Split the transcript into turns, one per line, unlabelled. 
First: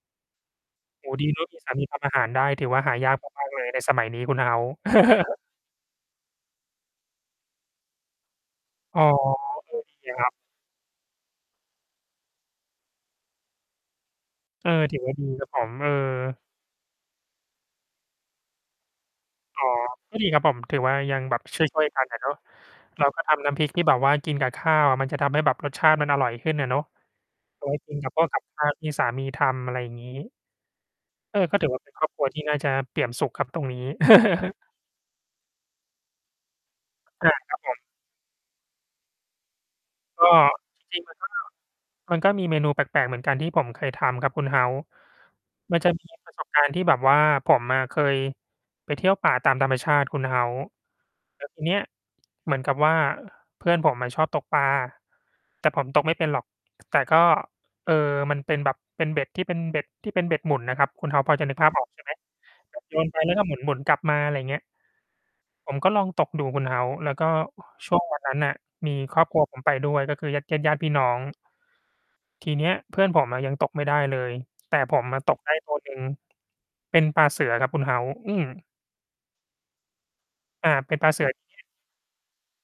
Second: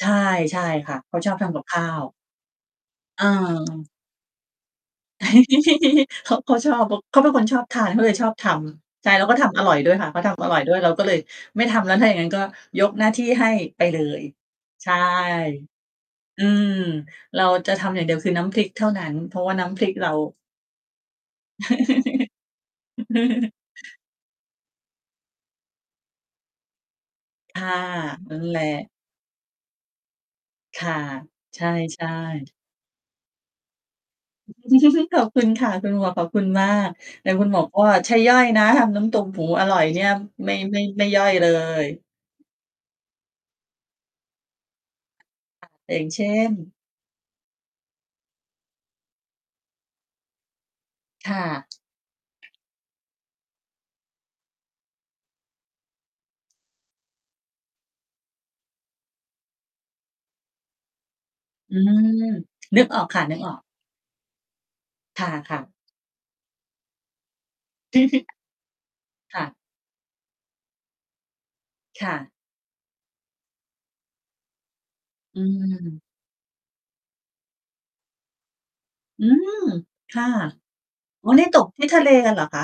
ใช่ ใช่ค่ะ
โอ
เ
้
ข
โฮ
า
ดี
ชอบ
เนา
ท
ะ
ำ
มี
กับ
สา
ข
ม
้
ี
า
ทำอ
ว
าหารได้ ถือว่าหายาก
เอ
มาก ๆ เลยใน
อ
สมัยนี้คุณ House
เขา เขาชอบ ข เขาเป็นคนชอบทานเขาเลยชอบท
อ๋
ำ
อ
ใช่ แล้วก็
เอ
ทำอร่อยด้ว
อ
ยค
ด
่ะ
ี
เขา
ครั
ท
บ
ำอร่อยด้วย เราก็เลยไม่ทำแล้วถ้าอย่างงั้น ก็ยกหน้าที่ให้ไปเลย
เออ
ใช
ถ
่
ือว่าดีครับผม เออ
อืม เราจะทำอย่างเดียวคือน้ำพริกเท่านั้น เพราะว่า
อ๋
น
อ
้ำพริกเรา
ก็ดีครับผม ถือว่ายังแบบช่วย ๆ กันอะเนาะ เราก็ทำน้ำพริกที่แบบว่ากินกับข้าวอะ มันจะทำให้แบบรสชาติมันอร่อยขึ้นอะเนาะ
ค
เอา
่
ไ
ะ
ว้ กินกับพวก
นั
กั
่
บ
นแห
ข
ละ
้าวที่สามีทำ อะไรอย่างงี้
ค่ะ
เออ ก็
ใช
ถือว่า เป็นคร
่
อบครัวที่น
ๆ
่าจะเปี่ยมสุขครับตรงนี้
ขอบคุณค่ะ คุณหมวก ขอบคุณมาก แ
อ
ต่
า
คุณ
ค
ห
ร
ม
ับ
วก
ผ
ก
ม
็ใช่ย่อยนะ ทำน้ำตกหมูอร่อยเนี่ย
ก็
ไม่ ไม่
จริ
ไม
ง
่
ๆ มัน
ย่
ก
อ
็
ยเลย
มันก็มีเมนูแปลก ๆ เหมือนกันที่ผมเคยทำครับคุณ House มันจะ
อย่
มี
างเช
ปร
่
ะสบ
น
การณ์ที่แบบว่า ผมอะเคยไปเที่ยวป่าตามธรรมชาติคุณ House
ค
แ
่
ล้
ะ
ว ทีเนี้ยเหมือนกับว่า เพื่อนผมอะชอบตกปลา แต่ผมตกไม่เป็นหรอก แต่ก็ เออ มันเป็นแบบเป็นเบ็ดที่เป็น เบ็ดที่เป็นเบ็ดหมุนน่ะครับ คุณ House พอจะ นึกภาพ
อื
ออก ใช่ไหม?
ม
แบ
นึ
บ
ก
โย
ออก
นไป
ค่ะ
แล้
นึ
วก
ก
็
อ
หม
อก
ุน ๆ กลับมา อะไรเงี้ย
ค่ะ
ผ
ๆ
มก็ลองตกดูคุณ House แล้วก็ ช่วงวันนั้นน่ะมีครอบค
ค
รั
่
วผ
ะ
มไปด้วย ก็คือญาติ ญาติ ญาติพี่น้อง
ค่ะ
ที่เนี้ยเพื่อนผมอะยังตกไม่ได้เลย แต่ผมอะต
อ
ก
ื
ได้ตัวหนึ่ง
ม
เป็นปลาเสือครับคุณ House อืม
อืม ค่ะ
อ่า เป็นปลาเสื
อ๋
อ
อ เนี่ย
ท
ต
ี่
กที่ทะเลกันเหรอคะ?